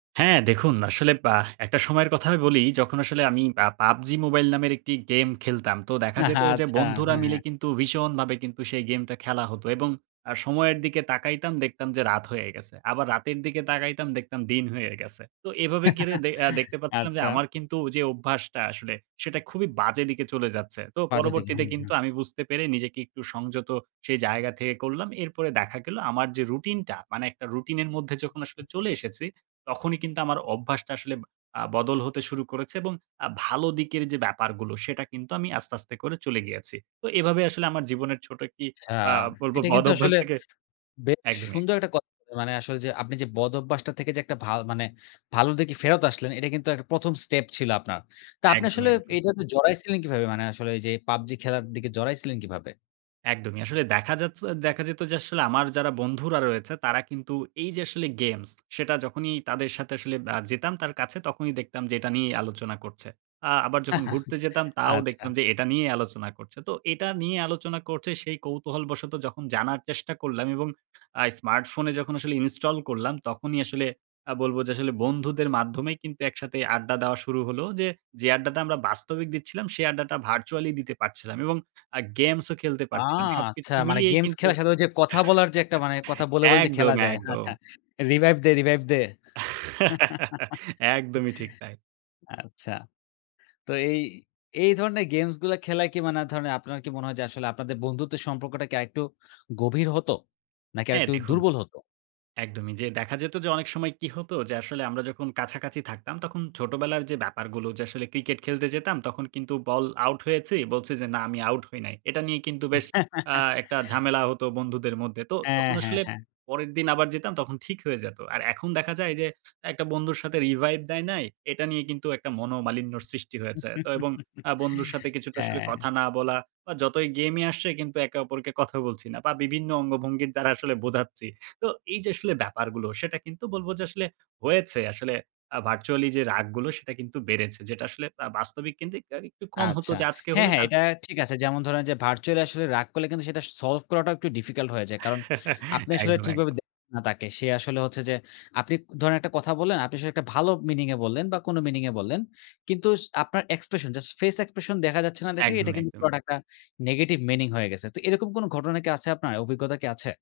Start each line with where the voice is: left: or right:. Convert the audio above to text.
right: হ্যাঁ, দেখুন আসলে আহ, একটা সময়ের কথা আমি বলি, যখন আসলে আমি আ "PUBG MOBILE" নামের একটি গেম খেলতাম। তো দেখা যেত যে,
left: আচ্ছা,
right: বন্ধুরা
left: হ্যাঁ,
right: মিলে
left: হ্যাঁ।
right: কিন্তু ভীষণভাবে কিন্তু সেই গেমটা খেলা হতো এবং আ সময়ের দিকে তাকাইতাম, দেখতাম যে রাত হয়ে গেছে। আবার রাতের দিকে তাকাইতাম, দেখতাম দিন হয়ে গেছে। তো এভাবে কিরে দে এ্যা দেখতে পাচ্ছিলাম যে
left: আচ্ছা।
right: আমার কিন্তু ঐ যে অভ্যাসটা আসলে, সেটা খুবই বাজে দিকে চলে যাচ্ছে। তো
left: বাজে দিকে।
right: পরবর্তীতে
left: হুম, হুম।
right: কিন্তু আমি বুঝতে পেরে নিজেকে একটু সংযত সেই জায়গা থেকে করলাম। এরপরে দেখা গেল আমার যে রুটিনটা, মানে একটা রুটিনের মধ্যে যখন আসলে চলে এসেছি, তখনই কিন্তু আমার অভ্যাসটা আসলে আ বদল হতে শুরু করেছে এবং আ ভালো দিকের যে ব্যাপারগুলো, সেটা কিন্তু আমি আস্তে, আস্তে করে চলে গিয়েছি। তো এভাবে আসলে আমার জীবনের ছোট একটি
left: আচ্ছা।
right: অ্যা বলবো
left: এটা কিন্তু
right: বদঅভ্যাস
left: আসলে
right: থেকে
left: বেশ
right: একদমই।
left: সুন্দর একটা কথা বললেন। মানে আসলে যে আপনি যে বদভ্যাসটা থেকে যে একটা ভা মানে ভালোর দিকে ফেরত আসলেন, এটা কিন্তু একটা ১ম স্টেপ ছিল আপনার। তা আপনি
right: একদমই,
left: আসলে
right: একদমই।
left: এইটাতে জড়াইছিলেন কিভাবে? মানে আসলে এইযে "PUBG" খেলার দিকে জড়াইছিলেন কিভাবে?
right: একদমই। আসলে দেখা যাচ্ছ দেখা যেত যে আসলে, আমার যারা বন্ধুরা রয়েছে; তারা কিন্তু এই যে আসলে গেমস, সেটা যখনই তাদের সাথে আসলে আ যেতাম তার কাছে তখনই দেখতাম যে এটা নিয়েই আলোচনা করছে। আ আবার যখন ঘুরতে যেতাম, তাও দেখতাম
left: আচ্ছা।
right: যে এটা নিয়েই আলোচনা করছে। তো এটা নিয়ে আলোচনা করছে, সেই কৌতূহল বশত যখন জানার চেষ্টা করলাম এবং আ স্মার্টফোনে যখন আসলে ইনস্টল করলাম তখনই আসলে আ বলবো যে আসলে বন্ধুদের মাধ্যমেই কিন্তু একসাথে আড্ডা দেওয়া শুরু হলো। যে, যে আড্ডাটা আমরা বাস্তবিক দিচ্ছিলাম সে আড্ডাটা virtually দিতে পারছিলাম এবং আ গেমসও খেলতে
left: আহ,
right: পারছিলাম। সবকিছু
left: আচ্ছা! মানে
right: মিলিয়েই
left: গেমস
right: কিন্তু
left: খেলার সাথে ওই যে কথা বলার যে একটা মানে, কথা বলে, বলে যে খেলা
right: একদম,
left: যায়।
right: একদম।
left: revive দে, revive দে।
right: একদমই, ঠিক তাই।
left: আচ্ছা। তো এই এই ধরনের গেমসগুলা খেলায় কি মানে ধরেন আপনার কি মনে হয় যে আসলে আপনাদের বন্ধুত্বের সম্পর্কটা কি আরেকটু গভীর হতো? নাকি
right: হ্যাঁ,
left: আরেকটু
right: দেখুন
left: দুর্বল হতো?
right: একদমই যে দেখা যেতো যে অনেক সময় কি হতো, যে আসলে আমরা যখন কাছাকাছি থাকতাম, তখন ছোটবেলার যে ব্যাপারগুলো যে আসলে ক্রিকেট খেলতে যেতাম তখন কিন্তু বল আউট হয়েছি, বলছি যে, "না, আমি আউট হই নাই।" এটা নিয়ে কিন্তু বেশ আ একটা ঝামেলা হতো বন্ধুদের মধ্যে। তো
left: হ্যাঁ,
right: তখন
left: হ্যাঁ,
right: আসলে
left: হ্যাঁ।
right: পরের দিন আবার যেতাম, তখন ঠিক হয়ে যেতো। আর এখন দেখা যায় যে একটা বন্ধুর সাথে revive দেয় নাই, এটা নিয়ে কিন্তু একটা মনোমালিন্যর সৃষ্টি হয়েছে তো এবং আ বন্ধুর সাথে কিছুটা আসলে
left: হ্যাঁ।
right: কথা না বলা বা যতই গেইম এ আসছে কিন্তু একে অপরকে কথা বলছি না বা বিভিন্ন অঙ্গভঙ্গির দ্বারা আসলে বোঝাচ্ছি। তো এই যে আসলে ব্যাপারগুলো, সেটা কিন্তু বলবো যে আসলে হয়েছে আসলে আ virtually যে রাগগুলো, সেটা কিন্তু বেড়েছে। যেটা আসলে আ বাস্তবিক কিন্তু আর একটু কম হতো
left: আচ্ছা।
right: যে আজকে
left: হ্যাঁ,
right: হলে
left: হ্যাঁ
right: কালক
left: এটা ঠিক আছে। যেমন ধরেন যে, virtually আসলে রাগ করলে কিন্তু সেটা s solve করাটা একটু difficult হয়ে যায়। কারণ আপনি আসলে
right: একদম, একদম।
left: ঠিকভাবে দেখেন না তাকে। সে আসলে হচ্ছে যে, আপনি ধরেন একটা কথা বললেন, আপনি আসলে একটা ভালো meaning এ বললেন বা কোনো meaning এ বললেন। কিন্তু স আপনার expression, just face expression দেখা যাচ্ছে না দেখেই এটা
right: একদম,
left: কিন্তু
right: একদম।
left: পুরাটা একটা negative meaning হয়ে গেছে। তো এরকম কোনো ঘটনা কি আছে আপনার? অভিজ্ঞতা কি আছে?